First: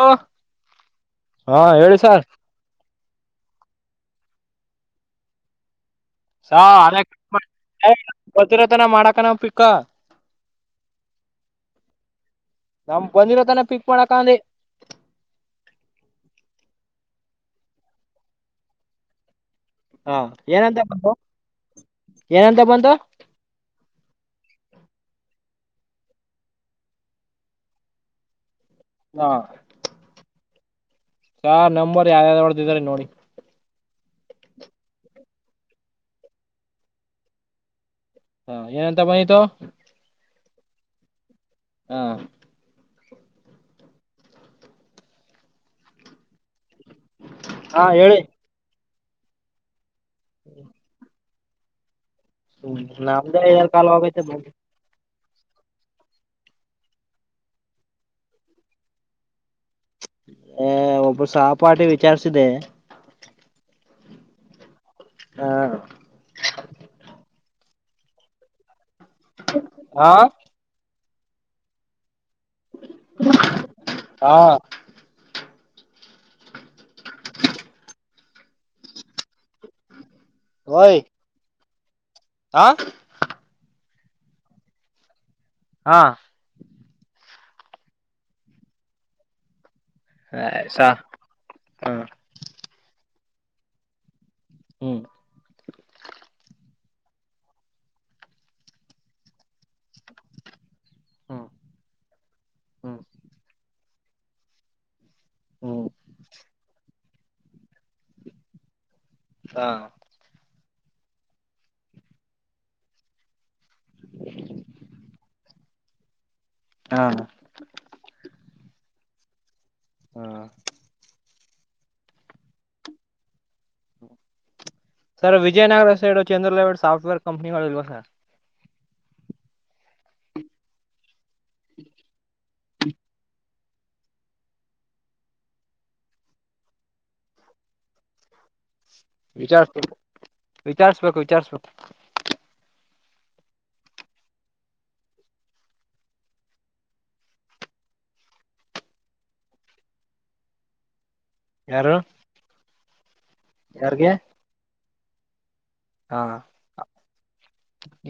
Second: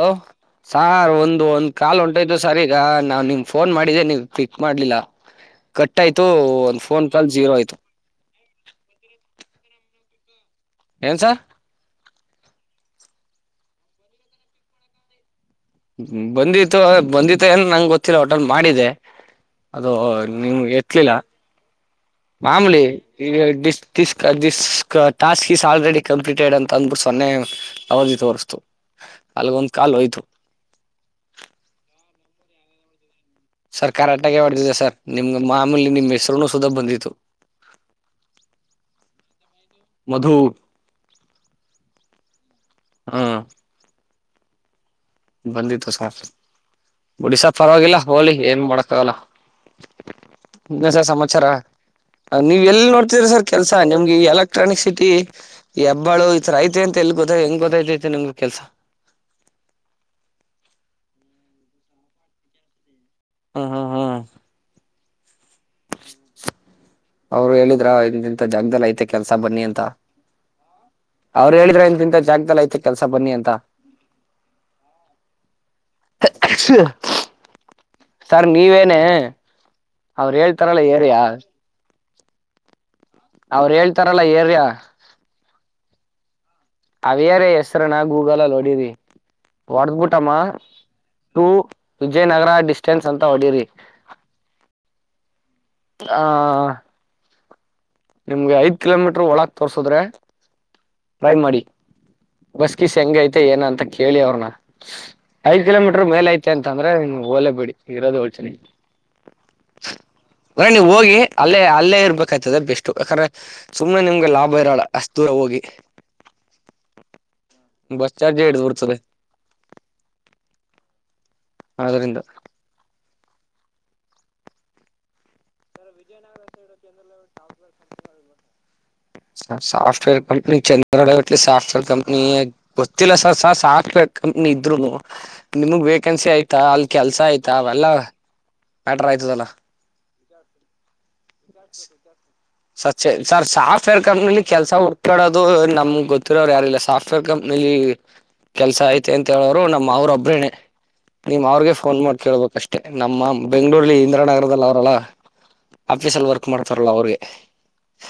Hello sir ಒಂದು ಒಂದ್ ಹೇಳಿ ಕಾಲ್ ಸರ್ ಹೊಂಟಾಯ್ತು ಸರಿ ಈಗ ನಾವ್ ನಿಮ್ ಫೋನ್ ಮಾಡಿದ್ದೆ ನೀವ್ ಪಿಕ್ ಮಾಡ್ಲಿಲ್ಲ ಕಟ್ ಆಯ್ತು ಒಂದು ಫೋನ್ ಕಾಲ್ ಜೀರೋ ಆಯ್ತು ಭತ್ತಿರತನ ಮಾಡಕ ನಾವ ಪಿಕ್ಕಾ ಏನು ಸರ್ ನಮ್ ಬಂದಿರೋ ತನ ಪಿಕ್ ಮಾಡಾಕ ಅಂದ್ರೆ ಬಂದಿತು ಬಂದಿತ ಏನ್ ನಂಗೆ ಗೊತ್ತಿಲ್ಲ ಒಟ್ನಲ್ಲಿ ಮಾಡಿದೆ ಅದು ಹ ನೀವು ಏನಂತ ಎತ್ಲಿಲ್ಲ [inaudible] ಮಾಮೂಲಿ ಬಂತು [unintelligible] ಟಾಸ್ಕ್ ಇಸ್ ಆಲ್ರೆಡಿ ಕಂಪ್ಲೀಟೆಡ್ ಅಂತ ಅಂದ್ಬಿಟ್ಟು ಸೊನ್ನೆ ಅವಧಿ ತೋರಿಸ್ತು ಹ ಅಲ್ಲಿಗೆ ಒಂದ್ ಕಾಲು ಹೋಯ್ತು ಚಾ ನಂಬರ್ ಯಾವ್ದ ಯಾವ್ದ ಒಡ್ದ ಇದ್ರೀ ನೋಡಿ ಸರ್ಕಾರ ಆಟಕ್ಕೆ ಹೊಡೆದಿದೆ ಸರ್ ನಿಮ್ ಮಾಮೂಲಿ ನಿಮ್ ಹೆಸರುನು ಸುದಾ ಬಂದಿತ್ತು ಹಾ ಏನಂತ ಬಂದಿತು ಮಧು ಹಾ ಹ್ಮ ಬಂದಿತ್ತು ಸ ಬಿಡಿ ಸರ್ ಹಾ ಪರವಾಗಿಲ್ಲ ಹೇಳಿ ಹೋಗ್ಲಿ ಏನ್ ಮಾಡಕಾಗಲ್ಲ ಹ್ಮ್ ಇಲ್ ಸರ್ ಸಮಾಚಾರ ನೀವ್ ಎಲ್ಲಿ ನೋಡ್ತಿದ್ರರಿ ನಮ್ದೇ ಸರ್ ಐದಾರು ಕೆಲ್ಸ ಕಾಲ್ ನಿಮ್ಗೆ ಹೋಗೈತೆ ಬಂದು ಎಲೆಕ್ಟ್ರಾನಿಕ್ ಸಿಟಿ ಹೇಬ್ಬಾಳು ಈ ತರ ಐತೆತಿ ಅ ಎಲ್ಲಿ ಗೊದ ಹೆಂಗ ಗೋತ ಐತಿ ನಿಮ್ಗೆ ಕೆಲ್ಸಾ ಅ ಒಬ್ಬರು ಸಹ ಪಾಠಿ ವಿಚಾರಿಸಿದೆ ಹ ಹಾ ಹಾ ಅವರು ಹೇಳಿದ್ರ ಇಂತ ಜಾಗ್ದದಲ್ಲಿ ಐತೆ ಕೆಲ್ಸ ಬನ್ನಿ ಅಂತ ಹಾ ಅವ್ರು ಹೇಳಿದ್ರ ಇ ತಿಂದ ಜಾಗ್ದದಲ್ಲಿ ಐತೆ ಕೆಲ್ಸ ಬನ್ನಿ ಅಂತ ಹಾ ಸರ್ ನೀವೇನೆ ಅವ್ರ ಹೇಳ್ತಾರಲ್ಲ ಓಯ್ ಏರಿಯ ಹಾ ಅವ್ರು ಹೇಳ್ತಾರಲ್ಲ ಏರ್ಯ ಹಾ ಅವ್ಯಾರ ಹೆಸ್ರ ನಾ ಗೂಗಲಲ್ಲಿ ಹೋಡಿದಿ ಹೊಡದ್ಬಿಟ್ಟ ಮ್ಮ ಸ ಟೂ ವಿಜಯನಗರ ಡಿಸ್ಟೆನ್ಸ್ ಅಂತ ಹೊಡರಿ ಹ್ಮ್ ಆ ನಿಮ್ಗೆ ಐದ್ ಕಿಲೋಮೀಟರ್ ಒಳಕ ತೋರ್ಸದ್ರೆ ಟ್ರೈ ಹ್ಮ್ ಮಾಡಿ ಬಸ್ ಗಿಸ್ ಹ್ಮ್ ಹ್ಮ್ ಹೆಂಗ ಐತೆ ಏನ ಅಂತ ಕೇಳಿ ಅವ್ರನ್ನ ಐದ್ ಹ್ಮ್ ಕಿಲೋಮೀಟರ್ ಮೇಲ ಐತೆ ಅಂದ್ರೆ ಹೋಗ್ಲಿ ಬಿಡಿ ಇರೋದು ಹೋಳ್ಸೆ ಹಾ ಅಂದ್ರೆ ನೀ ಹೋಗಿ ಅಲ್ಲೇ ಅಲ್ಲೇ ಇರ್ಬೇಕ್ತದ ಬೆಸ್ಟ್ ಯಾಕಂದ್ರೆ ಸುಮ್ನೆ ನಿಮ್ಗೆ ಲಾಭ ಇರೋಲ್ಲ ಅಷ್ಟ್ ದೂರ ಹೋಗಿ ಹಾ ಬಸ್ ಚಾರ್ಜ್ ಹಿಡದ ಬಿಡುತ್ತದೆ ಹಾ ಆದರಿಂದ ಸರ್ ವಿಜಯನಗರ ಸೈಡು ಚಂದ್ರಲೇವಟ್ ವ ಸಾಫ್ಟ್ ವೇರ್ ಕಂಪನಿಗಳು ಇಲ್ವಾ ಸರ್ ಸಾಫ್ಟವೇರ್ ಕಂಪನಿ ಚಂದ್ರಲೇವಟ್ ಎಲ್ಲಿ ಸಾಫ್ಟವೇರ್ ಕಂಪನಿ ಗೊತ್ತಿಲ್ಲ ಸರ್ ಸ ಸಾಫ್ಟ್ ವೇರ್ ಕಂಪನಿ ಇದ್ರುನು ನಿಮಗ್ ವೇಕೆನ್ಸಿ ಆಯ್ತಾ ಅಲ್ಲಿ ಕೆಲಸ ಆಯ್ತಾ ಅವೆಲ್ಲಾ ಮ್ಯಾಟರ್ ಆಯ್ತದಲ್ಲ ವಿಚಾರ್ಸ್ಬೇಕ್ ವಿಚಾರಸಬೇಕು ವಿಚಾರಸಬೇಕು ಸೆ ಸರ್ ಸಾಫ್ಟ್ ವೇರ್ ಕಂಪನಿಯಲ್ಲಿ ಕೆಲಸ ಹುಡುಕೊಳ್ಳೋದು ನಮಗ್ ಗೊತಿರೋರು ಯಾರಿಲ್ಲ ಸರ್ ಸಫ್ ಪ್ ವೇರ್ ಕಂಪನಿಲ್ಲಿ ಕೆಲಸ ಐತೆ ಅಂತ ಹೇಳೋರು ನಮ್ಮ ಮಾವರೊಬರೇನೆ ನೀವ್ ಅವ್ರಿಗೆ ಯಾರು ಪೋನ್ ಮಾಡಿ ಕೇಳ್ಬೇಕಷ್ಟೇ ನಮ್ಮ ಬೆಂಗಳೂರಲ್ಲಿ ಯಾರಿಗೆ ಇಂದ್ರಾನಗರದಲ್ ಅವ್ರಲ್ಲಾ ಆಫೀಸ್ ಅಲ್ಲಿ ವರ್ಕ್ ಮಾಡ್ತಾರಲ್ಲ ಅವ್ರಿಗೆ.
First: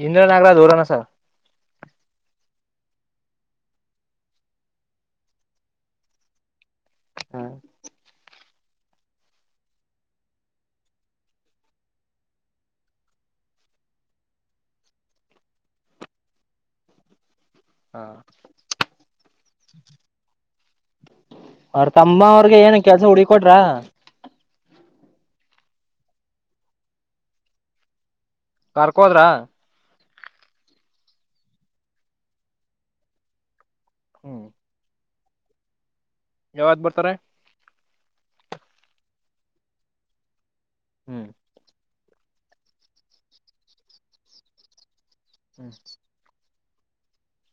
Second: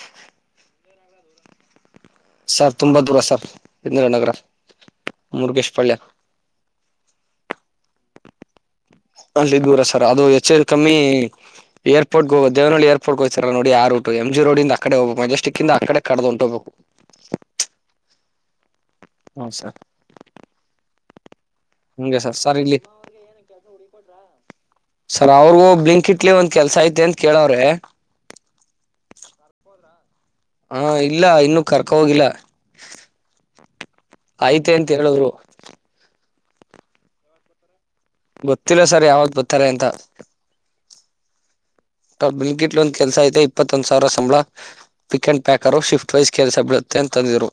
ಇಂದ್ರನಗರ ದೂರನಾ ಸರ್ ಸರ್ ತುಂಬಾ ದೂರ ಸರ್ ಇಂದಿರಾನಗರ ಮುರುಗೇಶ್ ಪಾಳ್ಯ ಹಾ ಅಲ್ಲಿ ದೂರ ಸರ್ ಅದು H M L company airport ಗು ದೇವನಹಳ್ಳಿಗೆ ಏರ್ಪೋಟ್ಗೋಯಿತರಲ್ಲ ನೋಡಿ ಆ ರೂಟ್ ಎಂ ಜಿ ರೋಡಿಂದ ಆಕಡೆ ಒ ಮೆಸ್ಟಿಕಿಂದ ಅಕಡೆ ಕಡ್ದ್ ಹೊಂಟೊಗ್ ಬೇಕ್ [unintelligible] ಹಾ ಸರ್ ಅವ್ರ್ ಹಂಗೆ ತಮ್ಮ ಸರ್ ಸರ್ ಅವ್ರಿಗೆ ಏನು ಇಲ್ಲಿ ಕೆಲಸ ಹುಡುಕಿ ಕೊಟ್ರಾ. ಸರ್ ಅವ್ರಗೂ ಬ್ಲಿಂಕ್ ಇಟ್ಲಿ ಒಂದ್ ಕೆಲಸ ಐತೆ ಅಂತ ಕೇಳವ್ರೆ. ಕರ್ಕೊ ಹೋದ್ರ ಹಾ ಇಲ್ಲ ಇನ್ನೂ ಕರಕೊ ಹೋಗಿಲ್ಲ ಹ್ಮ್ ಆಯ್ತೆ ಅಂತ ಹೇಳಿದ್ರು. ಯಾವಗ್ ಬರ್ತಾರೆ. ಗೊತ್ತಿಲ್ಲ ಸರ್ ಯಾವತ್ ಬತ್ತಾರೆ ಅಂತ ಹ್ಮ್ ಬ್ಲಿಂಕ್ ಇಟ್ ಒಂದು ಕೆಲಸ ಐತೆ ಇಪ್ಪತ್ತೊಂದು ಸಾವಿರ ಸಂಬಳ pick and hmm packer ship ಪ್ಟ್ wise ಕೆಲಸ ಬಿಳುತ್ತೆ ಅಂತಂದಿದ್ರು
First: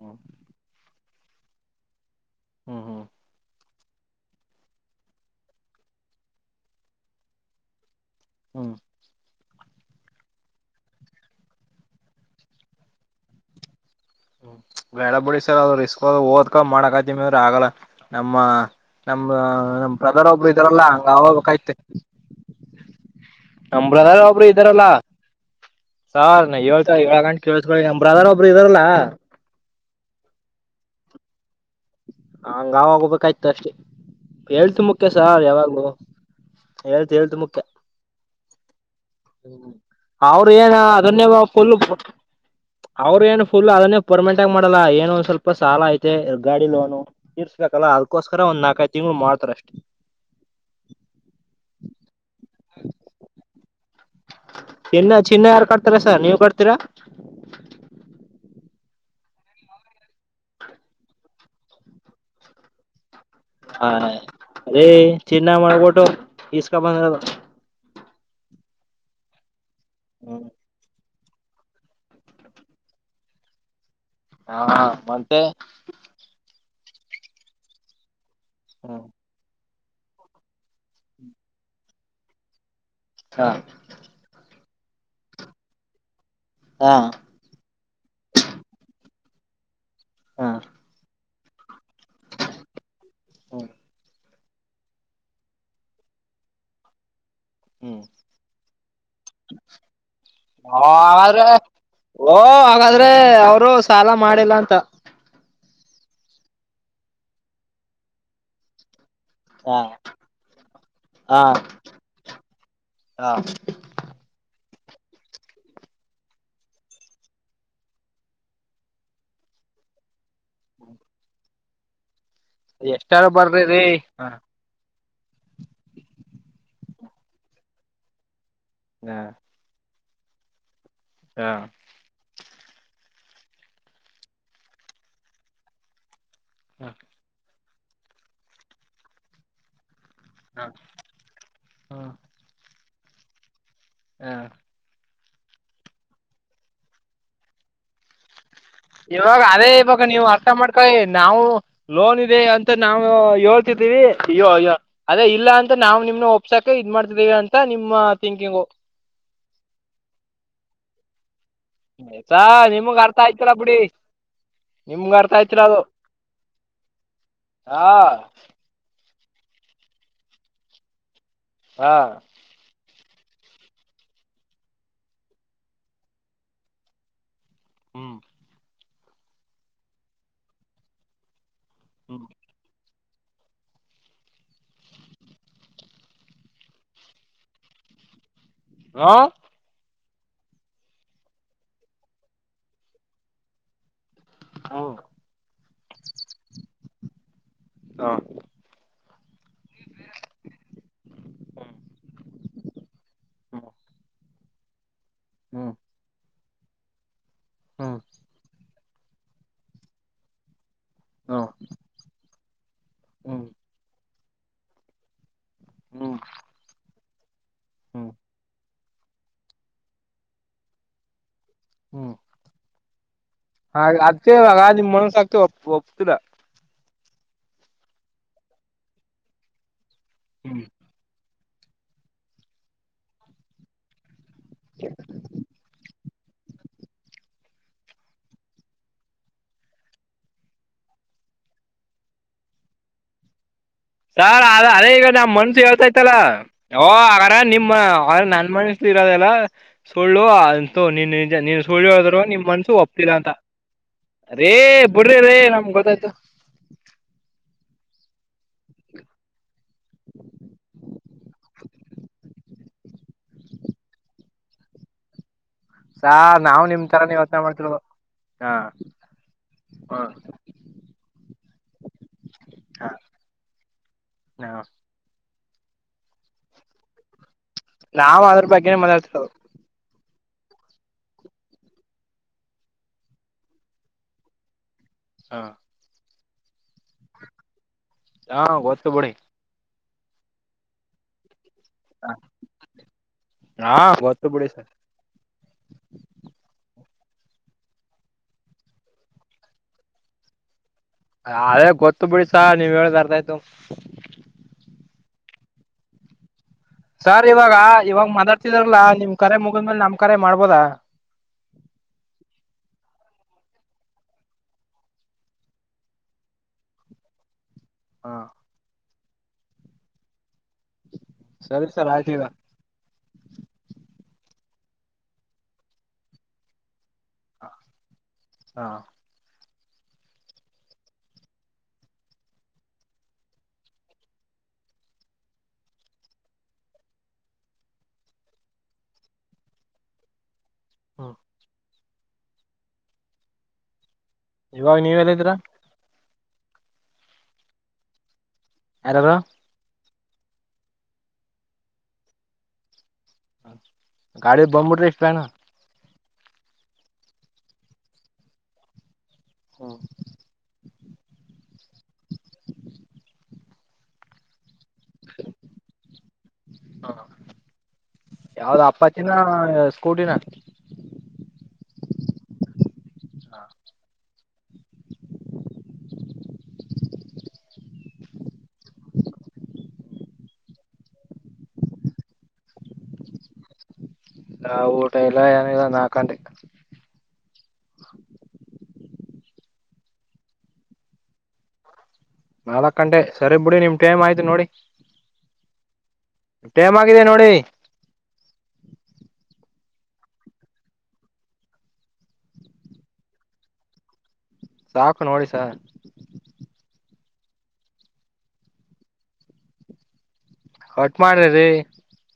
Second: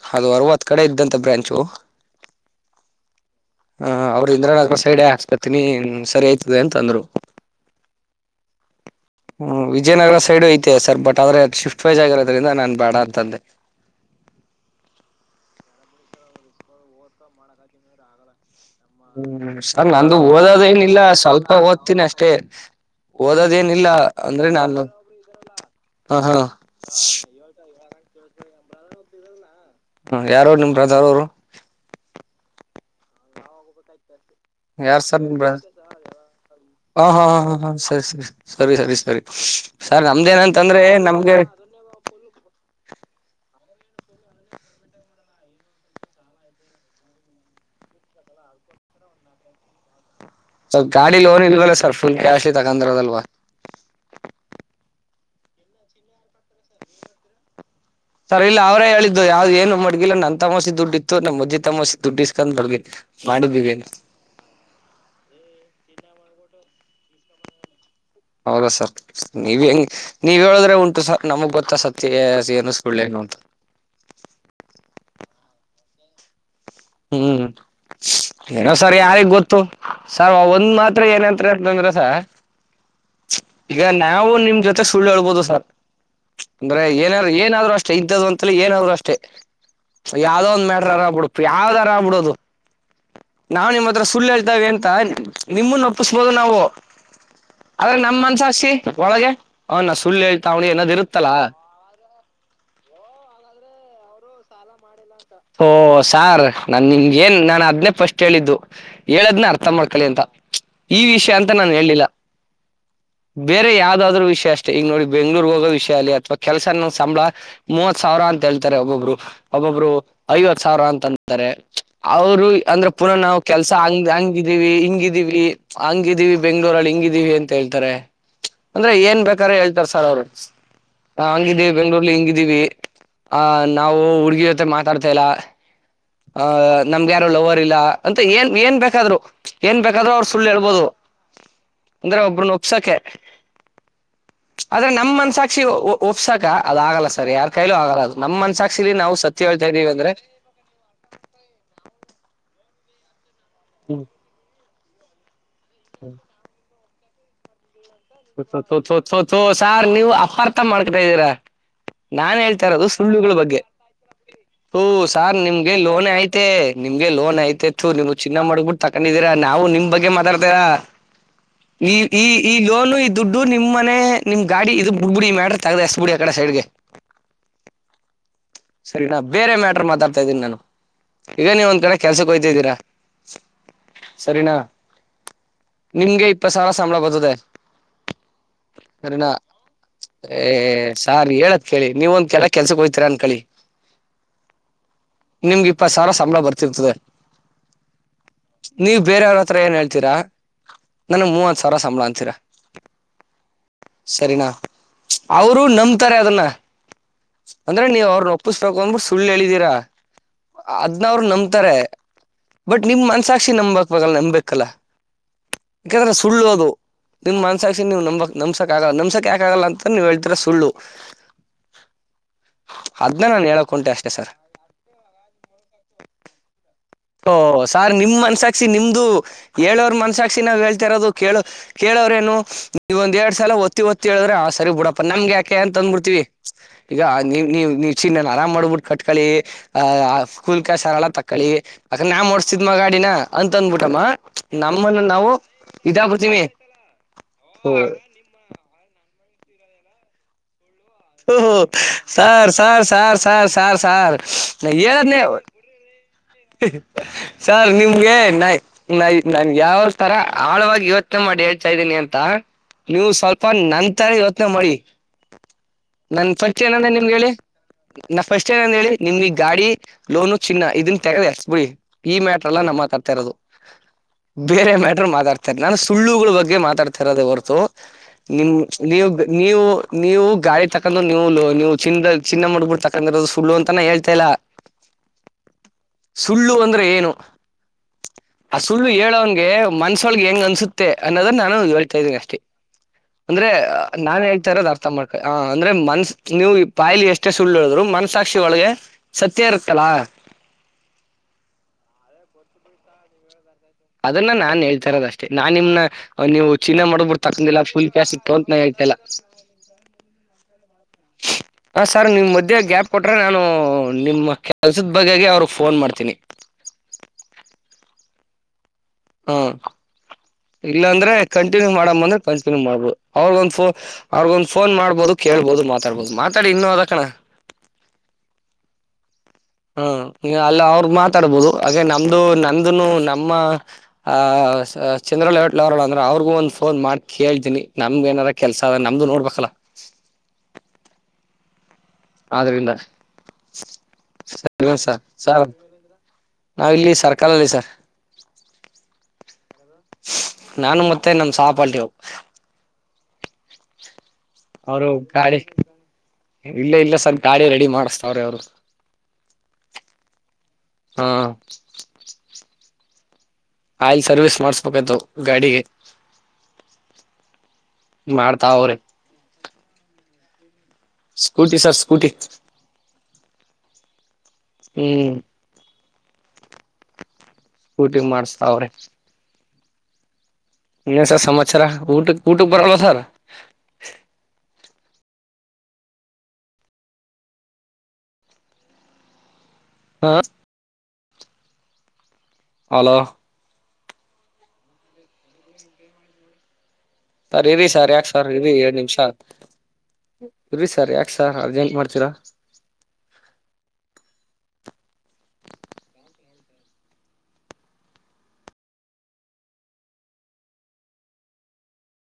ಹ್ಮ್ ಅದು ಅರವತ್ತು ಕಡೆ ಇದ್ದಂತ ಬ್ರಾಂಚು ಹ್ಮ್ ಹ್ಮ್ ಹ ಅವರು ಇಂದ್ರನಗರ ಸೈಡ್ ಹಾಕಸ್ಕೊತಿನಿ ಸರಿ ಆಯ್ತದೆ ಅಂತ ಅಂದ್ರು. ಹ್ಮ್ ಹ್ಮ್ ವಿಜಯನಗರ ಸೈಡು ಐತೆ ಸರ್ ಬಟ್ ಆದ್ರೆ ಶಿಫ್ಟ್ ವೈಜ್ ಆಗರೋದ್ರಿಂದ ನಾನ್ ಬೇಡ ಅಂತಂದೆ. ಬ್ಯಾಡ ಬಿಡಿ ಸರ್ ಅದ್ ರಿಸ್ಕ್ ಓದ್ಕೊಂದ್ ಮಾಡಕತಿಮಿ ಅಂತಂದ್ರ ಆಗಲ್ಲ ನಮ್ಮ ನಮ್ ಹ್ಮ್ ಸರ್ ನಮ್ ನಂದು ಬ್ರದರ್ ಒಬ್ಬರು ಇದಾರಲ್ಲಾ ಹಂಗ ಆಗ್ಬೇಕಾಯ್ತೆ. ಸ್ಟೇ ಓದೊದ್ ಏನ್ ನಮ್ ಬ್ರದರ್ ಒಬ್ರು ಇದ್ದಾರಲ್ಲ ಹ ಹಾ ಸರ್ ಎಳ್ತ್ ಯಾಗಣಿ ಕೇಳಸ್ಕೊಳ್ಳಿ ನಮ್ಮ್ ಬ್ರದರ್ ಒಬ್ರು ಇದಾರಲ್ಲ. ಹ್ಮ್ ಯಾರು ಅವರು ನಿಮ್ ಬ್ರಾದಾರ್ ಅವ್ರು ಹಂಗಗೋಬೇಕಾಯ್ತು ಅಷ್ಟೇ. ಏಳ್ತು ಯಾರ್ ಮುಖ್ಯ ಸರ್ ನಿಮ್ ಸಾರ್ ಬ್ರದರ್ ಯಾವಾಗು ಹೇಳ್ತ ಏಳ್ತು ಮುಖ್ಯ. ಹ ಸ್ ಸ್ ಸರಿ ಸರಿ ಸರಿ ಸರ್ ಅವರು ಏನ್ ನಮ್ದೇನಂತಂದ್ರೆ ಅದೇನೇ ನಮ್ಗೆ ಪೂಲ್- ಅವರು ಏನು ಪುಲ್ ಅದನ್ನೇ ಪರ್ಮೆಂಟ್ ಆಗಿ ಮಾಡೋಲ್ಲ ಏನೋ ಒಂದ್ ಸ್ವಲ್ಪ ಸಾಲ ಐತೆ ಗಾಡಿ ಲೋನು. ತಿರರ್ಸ್ಬೇಕಲ್ಲಾ ಅದಕೋಸ್ಕರ ಒಂದು ನಾಲ್ಕೈದು ತಿಂಗಳು ಮಾಡ್ತರೆ ಅಷ್ಟೇ. ಸ್ ಗಾಡಿ ಲೋನ್ ಇಲ್ವಲ್ಲ ಸರ್ ಪುಲ್ ಕ್ಯಾಶ್ ತಗೊಂಡ್ರಿರೋದ್ ಅದಲ್ವಾ. ಚಿನ್ನ ಚಿನ್ನ ಯಾರು ಕಡ್ತಾರಾ ಸರ್ ನೀವ್ ಕಡ್ತೀರಾ. ಸರ್ ಇಲ್ಲ ಅವ್ರೇ ಹೇಳಿದ್ದು ಯಾವ್ದ ಏನು ಮಡ್ಗಿಲ್ಲ ನನ್ನ ತಸಿ ದುಡ್ಡಿತ್ತು ನಮ್ಮಜ್ಜ ತಸಿ ದುಡ್ಡ ಇಸ್ಕೊಂಡ್ ಮಡ್ಗಿ ಮಾಡಿದ್ದೀವಿ ಹಾ ಅಂತ ಅ ಚಿನ್ನ ಮಾಡಬಿಟ್ಟು ಇಸ್ಕ ಬಂದಿರೋದ ಹೌದಾ ಸರ್ ನೀವ ಹೆಂಗ ನೀವ್ ಹೇಳಿದ್ರೆ ಉಂಟು ಸರ್ ನಮಗ್ ಗೊತ್ತಾ ಸತ್ಯ ಏನಿಸ್ಕೊಳ್ ನು ಅಂತ ಹಾ ಮತ್ತೆ ಹ್ಮ್ ಏನೋ ಸರಿ ಯಾರಿಗೆ ಗೊತ್ತು ಸರ್ ಒಂದ್ ಮಾತ್ರ ಏನಂತಂದ್ರಸ ಹಾ ನ್ಯಾವು ನಿಮ್ ಜೊತೆ ಸುಳ್ಳು ಹೇಳ್ಬಹುದು ಸರ್ [inaudible] ಅಂದ್ರೆ ಹಾ ಏನ ಏನಾದ್ರು ಅಷ್ಟೇ ಇದ್ದ್ದ ಅಂತ ಏನಾದ್ರು ಅಷ್ಟೇ ಯಾವ್ದೋ ಹಾ ಒಂದ ಮ್ಯಾಟ್ರರ್ ಅರಬ ಬಿಡ್ ಯಾವ್ದರ ಆಗ್ಬ ಬಿಡೋದು. ನಾವ್ ಹ್ಮ್ ನಿಮ್ಮ ಹತ್ರ ಸುಳ್ಳು ಹೇಳ್ತಾವ ಅಂತ ನಿಮ್ಮನ್ನ ಒಪ್ಪಿಸ್ಬೋದು ನಾವು. ಆದ್ರೆ ಹ್ಮ್ ನಮ್ ಮನ್ಸ ಹಸಿ ಒಳಗೆ ಹ ನಾವ ಸುಳ್ಳು ಹೇಳ್ತಾ ಅವಿನಿ ಏನದ್ ಇರುತ್ತಲ್ಲ. ಹಾಗಾದ್ರೆ ಓ ಹಾಗಾದ್ರೆ ಅವರು ಸಾಲ ಮಾಡಿಲ್ಲ ಅಂತ. ಓ ಸಾರ್ ನಾನು ನಿಂಗೆ ಏನ್ ನಾನು ಅದ್ನೇ ಫಸ್ಟ ಹೇಳಿದ್ದು. ಹೇಳದ್ನ ಅರ್ಥ ಹಾ ಮಾಡ್ಕಳ ಅಂತ ಈ ವಿಷಯ ಹಾ ಅಂತ ನಾನ ಹೇಳಲಿಲ್ಲ. ಹಾ ಬೇರೆ ಯಾವ್ದಾದ ವಿಷಯ ಅಷ್ಟೇ ಈಗ ನೋಡಿ ಬೆಂಗಳೂರ್ಗ ಹೋಗೋ ವಿಷಯ ಅಲ್ಲಿ ಅಥವಾ ಕೆಲ್ಸನ್ನ ಸಂಬಳ ಮೂವತ್ ಸಾವಿರ ಅಂತ ಹೇಳ್ತಾರೆ ಒಬ್ಬೊಬ್ರು ಒಬ್ಬೊಬ್ರು. ಐವತ್ತು ಸಾವಿರ ಅಂತ ಅಂತಾರೆ ಅವರು ಅಂದ್ರೆ ಪುರ ಎಷ್ಟಾರ ನಾವು ಬರ್ರಿ ಕೆಲ್ಸ ರೀ ಹಂಗ್ ಹ ಹಂಗಿದ ಇಲ್ಲಿ ಹಿಂಗಿದೀವಿ ಹಂಗಿದೀವಿ ಬೆಂಗ್ಳೂರಲ್ಲಿ ಹಿಂಗಿದೀವಿ ಅಂತ ಹೇಳ್ತಾರೆ ಅಂದ್ರೆ ಹಾ ಏನ್ ಬೇಕಾರ ಹೇಳ್ತಾರ ಸರ್ ಅವ್ರು. ಹಾ ಹಂಗಿದ್ದೀವಿ ಬೆಂಗ್ಗಳೂರ್ಲಿ ಹಿಂಗಿದ್ದೀವಿ ಆ ನಾವು ಹುಡ್ಗಿರ ಹತ್ರ ಮಾತಾಡ್ತಾ ಇಲ್ಲ ಆ ಹ ಹ ನಮ್ಗೆ ಯಾರೋ ಲವರ್ ಇಲ್ಲ ಅಂತ ಏನ್ ಏನ್ ಬೇಕಾದ್ರು ಏನ್ ಬೇಕಾದ್ರು ಅವ್ರು ಸುಮ್ಮನೆ ಸುಳ್ಳು ಹೇಳ್ಬೋದು [inaudible] ಅಂದ್ರೆ ಒಬ್ರನ್ನ ಒಪ್ಸಕೆ. [unintelligible] ಆದ್ರೆ ನಮ್ ಮನಸಾಕ್ಷಿ ಒಪ್ ಒಪ್ಸಾಕ ಅದ ಆಗಲ್ಲ ಸರ್ ಯಾರ ಕೈಲೂ ಆಗಲ್ಲ ಅದು. ನಮ್ಮ ಮನಸಾಕ್ಷಿಲಿ ನಾವು ಇವಾಗ ಸತ್ಯ ಹೇಳ್ತಾ ಅದೇ ಇವಾಗ ಇದೀವಿಂದ್ರೆ? ನೀವು ಅರ್ಥ ಮಾಡ್ಕೊಳ್ಳಿ ನಾವು ಲೋನ್ ಇದೆ ಅಂತ ನಾವು ಹೋಳ್ತಿದ್ದೀವಿ. ಅಯ್ಯೋ ಅಯ್ಯೋ ಅದೇ ಇಲ್ಲ ಅಂತ ನಾವು ನಿಮ್ನ ಒಪ್ಸಾಕ ಇದ್ ಮಾಡ್ತಿದೀವಿ ಅಂತ ನಿಮ್ಮ ಥಿಂಕಿಂಗು ತೊ ತೊ ತೊ ಸಾರ್ ನೀವ್ ಅಪಾರ್ಥ ಮಾಡ್ಕತಾ ಇದ್ದೀರಾ. ನಾನ್ ಆಯ್ತಾ ಹೇಳ್ತಾ ಇರೋದು ನಿಮ್ಗ್ ಅರ್ಥ ಸುಳ್ಳುಗಳ ಆಯ್ತಿಲ್ಲ ಬಗ್ಗೆ. ಬಿಡಿ ಹೋ ನಿಮ್ಗ್ ಅರ್ಥ ಸಾರ್ ಆಯ್ತಿಲ್ಲ ನಿಮ್ಗೆ ಅದು ಲೋನ್ ಐತೆ ನಿಮ್ಗೆ ಲೋನ್ ಐತೆ ತೂ ಹಾ ನಿಮಗೆ ಚಿನ್ನ ಮಾಡಗಬಿಟ್ಟು. ತಕೊಂಡಿದೀರಾ ನಾವು ನಿಮ್ ಬಗ್ಗೆ ಮಾತಾಡ್ತರ [inaudible] ಈ. ಹಾ ಈ. ಈ ಲೋನು ಈ ದುಡ್ಡು ನಿಮ್ಮ ಮನೆ ನಿಮ್ಮ ಗಾಡಿ ಇದು ಬಿಡ್ಬ ಬಿಡಿ ಮ್ಯಾಟ್ರರ್ ತಗದೆ ಎಸ್ ಬಿಡಿ ಆ ಕಡೆ ಸೈಡ್ಗೆ. ಹ್ಮ್ ಸರಿನಾ ಬೇರೆ ಮ್ಯಾಟ್ರರ್ ಮಾತಾಡ್ತಾ ಇದ್ದೀನಿ ನಾನು ಈಗ ನೀ ಒಂದ್ ಕಡೆ ಹ್ಮ್ ಕೆಲ್ಸಕ ಹೋಗತಿದ್ದೀರಾ? [inaudible] ಸರಿನಾ ನಿಮ್ಗೆ ಇಪ್ಪತ ಸಾವಿರ ಸಂಬಳ ಬರ್ತದೆ. ಹಾ ಸರಿನಾ [inaudible] ಏ ಸಾರ್ ಹೇಳತ್ ಕೇಳಿ ನೀವ ಒಂದ ಕೆಲ ಕೆಲ್ಸಕ್ ಹೋತೀರಾ ಅನ್ಕಳಿ ಹೌ ನಿಮ್ಗೆ ಇಪ್ಪತ ಸಾವಿರ ಸಂಬಳ ಬರ್ತಿರ್ತದೆ. [inaudible] ನೀವ ಬೇರೆಯವ್ರ ಹತ್ರ ಏನ್ ಹೇಳ್ತೀರಾ? ನನ್ಗ ಮೂವತ ಸಾವರ ಸಂಬಳ ಅಂತೀರಾ.. ಹ್ಮ್ [inaudible] ಸರಿನಾ? ಅವರು ಹ್ಮ್ ನಂಬ್ತಾರೆ ಅದನ್ನ [inaudible] ಅಂದ್ರೆ ಹ್ಮ್ ನೀವ್ ಅವ್ರನ ಓ [unintelligible] ಸುಳ್ಳು ಹೇಳಿದೀರಾ ಅದ್ನ ಅವ್ರು ಹ್ಮ್ ನಂಬತಾರೆ. ಬಟ್ ನಿಮ್ ಹ್ಮ್ ಮನ್ಸಾಕ್ಷಿ ನಂಬಕ ನಂಬಬೇಕಲ್ಲ [inaudible] ಯಾಕಂದ್ರೆ ಹ್ಮ್ ಸುಳ್ಳು ಅದು. ನಿಮ್ ಮನಸಾಕ್ಷಿ ನೀವು ಹ್ಮ್ ನಂಬ ನಂಬಸಕ್ ಆಗಲ್ಲ ನಂಬಸಕ್ ಯಾಕ ಆಗಲ್ಲ ಅಂತ ನೀವ ಹೇಳ್ತರದ್ ಸುಳ್ಳು ಹ್ಮ್ ಅದನ ನಾ ಹೇಳ ಹಾಗ ಅದಕ್ಕೆ ಈವಾಗ ನಿಮ್ಮ ಮನ್ಸ ಸಾಕ್ಷಿ ಒಪ ಒಪ್ಪುತ್ತಿಲ್ಲ ಓಹ ಸಾರ್ ನಿಮ್ ಮನ್ಸಾಕ್ಷಿ ನಿಮ್ದು ಹೇಳೋರ ಮನ್ಸಾಕ್ಷಿ ನಾವ್ ಹ್ಮ್ ಹೇಳ್ತಾರಿದು ಕೇಳ ಕೇಳೋರೇನು ಈಗ್ ಒಂದ ಎರಡು ಸಲ ಒ ಹೊತ್ತಿ ಹೊತ್ತಿ ಹೇಳಿದ್ರ ಆ ಸರಿ ಬಿಡಪ್ಪ ನಮಗ ಯಾಕೆ ಅಂತ ಅಂದ ಬುಡ್ತೀವಿ ಈಗ ನೀವ್ ನೀವ್ ನೀವ್ ಚಿನ್ನ್ ನಾರಾ ಮಡಗಬುಟ್ಟ ಕಟ್ಕಳಿ ಅ ಸ್ಕೂಲ್ ಕಸಾನೆಲ್ಲ ತಕ್ಕಳಿ ಅಕಂದ ನಾನ ಒಡ್ಸ್ತಿದ್ ಮಗಾ ಗಾಡಿನ ಅಂತ ಅಂದ್ಬಿಟ್ಟಮ್ಮ ಸರ್ ಅದ ಅದೇ ನಮ್ಮನ್ನ ಈಗ ನಾವು ನಮ್ಮ್ ಮನ್ಸು ಹೇಳ್ತೈತಲ್ಲ ಇದಾಗ್ಬಿಡ್ತೀವಿ ಓ ಆಗಾರ ಓ ನಿಮ್ಮ ನನ್ ಮನ್ ಇರದೆಲ್ಲ ಸೊಳ್ಳು ನೀನ್ ನಿಜ ನೀನ್ ಸುಳಿದ್ ಹೇಳದ್ರು ನಿಮ್ ಸಾರ್ ಮನ್ಸು ಸಾರ್ ಒಪ್ತಿಲ್ಲ ಸಾರ್ ಅಂತ ಸಾರ್ ಸಾರ್ ಸಾರ್ ರೀ ನಾ ಬುಡ್ರಿ ಹೇಳದ್ನೇ ರೀ ನಮ್ಗ್ ಗೊತ್ತಾಯ್ತು ಸರ್ ನಿಮ್ಗೆ ನಾಯ್ ನಾ ನಾನ್ನ್ ಯಾವ ತರ ಆಳವಾಗಿ ಯೋಚನೆ ಮಾಡಿ ಹೇಳ್ತಾ ಇದ್ದೀನಿ ಅಂತ ನೀವು ಸ್ವಲ್ಪ ನಂತರ ಯೋಚ್ನೆ ಮಾಡಿ ನಾನ್ ಸಾರ್ ಫಸ್ಟ್ ನಾವ್ ನಿಮ್ ಏನಂದೆ ನಿಮ್ಗ ತರಾನೇ ಹೇಳಿ ಯೋಚನೆ ಮಾಡ್ತಿರೋದು ನಾ ಫಸ್ಟ್ ಹಾ ಏನಂದೆ ಹೇಳಿ ನಿಮ್ಗ ಗಾಡಿ ಹಾ ಲೋನು ಚಿನ್ನ ಇದನ್ ಬುಡಿ ಈ ಮ್ಯಾಟ್ರ ಅಲ್ಲ ನಾವ್ ಹಾ ಮಾತಾಡ್ತಾ ಇರೋದು ಹಾ ಬೇರೆ ಮ್ಯಾಟರ್ ಮಾತಾಡ್ತಾರೆ ನಾನು ಸುಳ್ಳುಗಳ ಬಗ್ಗೆ ಮಾತಾಡತಾ ಇರದೆ ಹೊರತು ನಾವ್ ಅದ್ರ ನಿಮ ಬಗ್ಗೆನೆ ನೀವು ಮಾತಾಡ್ತಿರೋದು ನೀವು ನೀವು ಗಾಡಿ ತಕೊಂಡ ನೀವು ನೀವು ಚಿನ್ನ ಚಿನ್ನ ಮಡಗಬುಟ್ಟ ತಕೊಂಡಿರದು ಸುಳ್ಳು ಅಂತ ನಾ ಹೇಳ್ತಾ ಇಲ್ಲಾ ಹಾ ಸುಳ್ಳು ಅಂದ್ರೆ ಏನು ಹಾ ಆ ಸುಳ್ಳು ಗೊತ್ತು ಬಿಡಿ ಹೇಳೋನ್ಗೆ ಮನ್ಸ ಒಳಗ ಹೆಂಗ ಅನ್ಸುತ್ತೆ ಅನ್ನೋದನ್ನ ನಾನು ಅಷ್ಟೇ ಅಂದ್ರೆ ಹಾ ನಾನ್ ಗೊತ್ತು ಬಿಡಿ ಹೇಳ್ತಾ ಸರ್ ಇರೋದು ಅರ್ಥ ಮಾಡ ಅಂದ್ರೆ ಮನ್ಸ್ ನೀವು ಬಾಯಿಲಿ ಎಷ್ಟೇ ಸುಳ್ಳು ಹೇಳಿದ್ರು ಮನ್ಸಾಕ್ಷಿ ಒಳಗೆ ಸತ್ಯ ಇರುತ್ತಲಾ ಅದೇ ಗೊತ್ತು ಬಿಡಿ ಸಾರ್ ನೀವ್ ಹೇಳದ್ ಅರ್ಥ ಆಯ್ತು ಅದನ್ನ ನಾನ್ ಹೇಳ್ತಾ ಇರೋದ ಅಷ್ಟೇ ನಾನ್ ನಿಮ್ನ ನೀವು ಚಿನ್ನ ಮಡಗಬುಟ್ಟ ಸರ್ ಇವಾಗ ತಕಂದಿಲ್ಲಾ ಫುಲ್ ಇವಾಗ ಕ್ಯಾಸ್ ಇತ್ತು ಅಂತನಾ ಮಾತಾಡ್ತಿದಾರಲ್ಲಾ ಹೇಳ್ತಾಯಿಲ್ಲ ನಿಮ್ ಕರೆ ಮುಗಿದ್ಮೇಲೆ ನಮ್ ಕರೆ ಮಾಡ್ಬೋದಾ [inaudible] ಹ ಸರ್ ನೀವ್ ಮಧ್ಯೆ ಗ್ಯಾಪ್ ಕೊಟ್ರೆ ನಾನು ನಿಮ್ಮ ಕೆಲ್ಸದ ಬಗೆಗೆ ಅವ್ರಿಗ ಫೋನ್ ಮಾಡ್ತೀನಿ ಹಾ ಹಾ ಇಲ್ಲಾಂದ್ರೆ ಸರಿ ಕಂಟಿನ್ಯೂ ಸರ್ ಆಯ್ತು ಮಾಡಮ್ಮಂದ್ರೆ ಈಗ ಕಂಟಿ ಮಾಡ್ಬಹುದು ಅವ್ರಗ ಒಂದ್ ಫೋನ್ ಅವ್ರಿಗೊಂದ ಫೋನ್ ಮಾಡ್ಬಹುದು ಕೇಳಬೋದು ಮಾತಾಡ್ಬಹುದು ಮಾತಾಡಿ ಇನ್ನು ಅದಕಣ ಹ ಹಾ ಹ್ ಅಲ್ಲ ಅವ್ರ ಮಾತಾಡ್ಬೋದು ಹಾಗೆ ನಮ್ದು ನಂದುನು ನಮ್ಮ ಆ ಚಂದ್ರ ಲೇಔಟ್ಲ್ ಅವರಲ್ಲಾ ಅಂದ್ರ ಅವರಿಗು ಒಂದ ಫೋನ್ ಮಾಡಿ ಕೇಳ್ತಿನಿ ನಮ್ಗ ಏನಾರ ಕೆಲಸ ಅದ ನಮ್ಮದು ನೋಡ್ಬೇಕಲ್ಲ ಹಾ ಆದ್ರಿಂದ ಇವಾಗ ನೀವ್ ಎಲ್ಲಿದ್ದೀರಾ [unintelligible] ನಾವ್ ಇಲ್ಲಿ ಸರ್ಕಲ್ಲಲ್ಲಿ ಸರ್ ಯಾರಾರು ನಾನು ಮತ್ತೆ ನಮ ಸಹಪಾಟ್ಟಿ [unintelligible] ಗಾಡಿ ಬಂದ್ಬಿಟ್ರಿ ಅವರು ಇಷ್ಟ ಬೇಣ ಗಾಡಿ ಇಲ್ಲ ಇಲ್ಲ ಸರ್ ಗಾಡಿ ರಡಿ ಮಾಡಸ್ತಾವ್ರೆ ಅವರು ಹ್ಮ ಹ್ಮ್. ಆಯಿಲ್ ಸರ್ವಿಸ್ ಮಾಡ್ಸ್ಬೇಕಾಯತು ಗಾಡಿಗೆ. ಹಾ ಮಾಡ್ತಾ ಯಾವ್ದ ಅವ್ರೆ ಅಪ್ಪಚಿನ ಸ್ಕೂಟಿನ. ಸ್ಕೂಟಿ ಸರ್ ಸ್ಕೂಟಿ ಹ್ಮ್. ಸ್ಕೂಟಿ ಮಾಡಸ್ತಾವರೆ. ಇನ್ನ ಏನ್ ಸರ್ ಸಮಚಾರ ಊಟಕ ಊಟಕ ಬರಾಗಲ್ಲ ಸರ್. ಯಾವ್ ಊಟ ಇಲ್ಲ ಏನಿಲ್ಲ ನಾಲ್ಕಂಟೆ. ಹಾ. ನಾಲ್ಕ್ ಹಲೋ ಗಂಟೆ ಸರಿ ಬಿಡಿ ನಿಮ್ ಟೈಮ್ ಆಯ್ತು ನೋಡಿ. [inaudible] ಟೈಮ್ ಆಗಿದೆ ನೋಡಿ. ಸರ್ ಇರಿ ಸರ್ ಯಾಕ ಸರ್ ಇರಿ ಎರಡ್ ನಿಮಷ ಇರಿ ಸರ್ ಯಾಕ ಸರ್ ಅರ್ಜೆಂಟ್ ಮಾಡ್ತೀರಾ. ಸಾಕು ನೋಡಿ ಸರ. ಕಟ್ ಮಾಡ್ರಿ ರೀ.